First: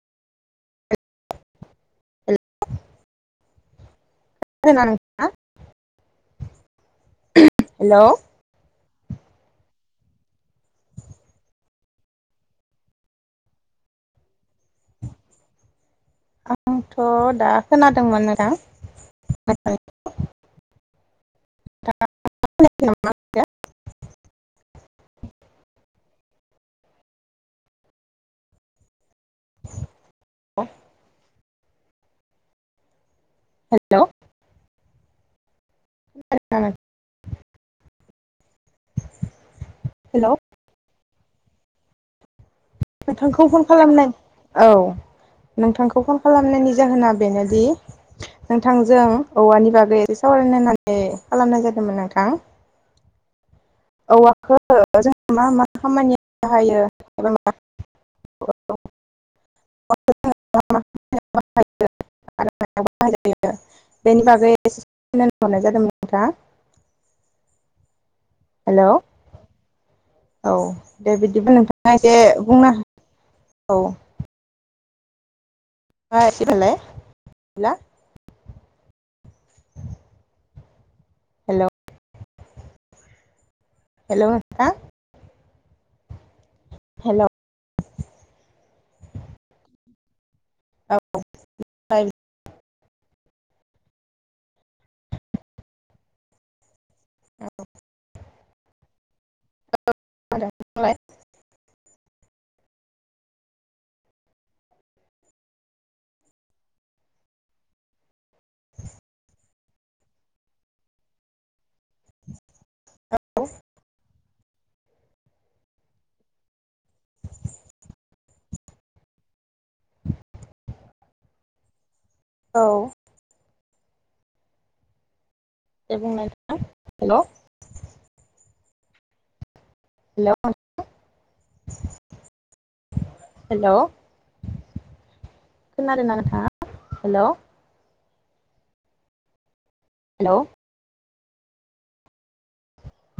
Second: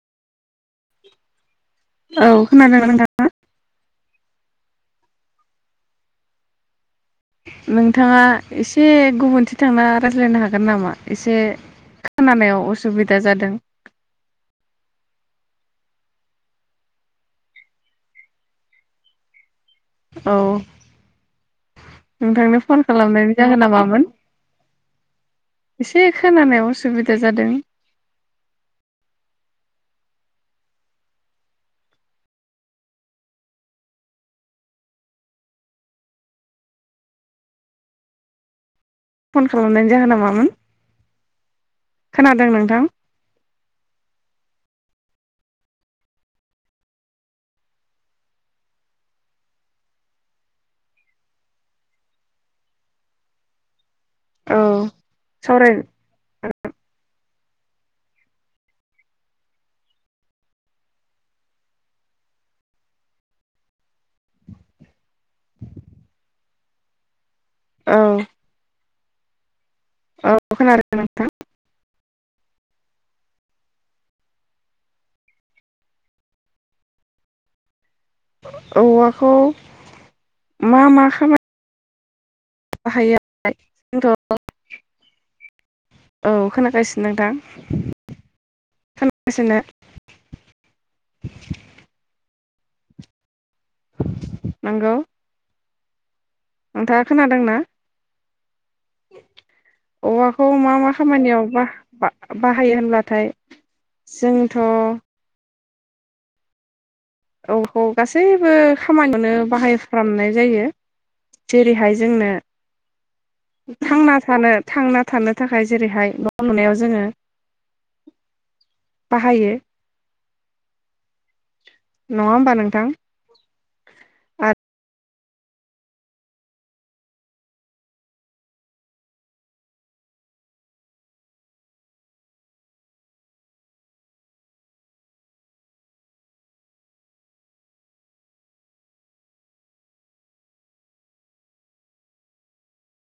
औ हेल' खोनादों ना नोंथाङा? [unintelligible] हेलौ नोंथाङा एसे एसे गुबुनथिं थांना रायज्लायनो हागोन नामा एसे खोनानायाव असुबिदा जादों। आंथ दा खोनादोंमोन ना दा। औ। नोंथांनो फन खालामनायनि जाहोना मामोन? एसे खोनानायाव उसुबिदा जादों। [inaudible] हेलौ [inaudible] [inaudible] फन खालामनायनि जाहोना हेलौ मामोन? खोनादों नोंथां। नोंथांखौ फन खालामनायनि औ नोंथांखौ फन खालामनायनि जाहोना बेनोदि नोंथांजों औवानि बागै एसे सावरायनो होननानै खालामनाय जादोंमोन नोंथां। औवाखो औ जों मा मा सावराय खामानि बाहायोबा [inaudible] बेनि बागै [inaudible] सिनो हरनाय जादोंमोन नोंथाङ [inaudible] औ। हेलौ। औ खोनादों दे नोंथां बिदिबा नोंथां। से बुंनो ह औ [inaudible] म एसि फलाय [inaudible] औवाखौ मा मा हेलौ। [inaudible] बाहाया हेल' नोंथां [inaudible] [inaudible] औ। खोनागासिनो हेल' नोंथां। खोना गा [inaudible] सिनो औ [inaudible] नंगौ। नोंथाङा खोनादोंना औवाखौ मा- मा खामानियाव बाहाय। बाहायो होनब्लाथाय जोंथ'। औवा खौ गासैबो खामानियावनो बाहायफ्रामनाय जायो जेरैहाय जोंनो। थांना। थानो थांना थानो थाखाय जेरैहाय न' लुनायाव जोङो बाहायो। नङा होमबा औ नोंथां। आरो दे बुंलाय हेलौ। हेल' हेल' खोनादों ना नोंथांआ हेल' हेलौ।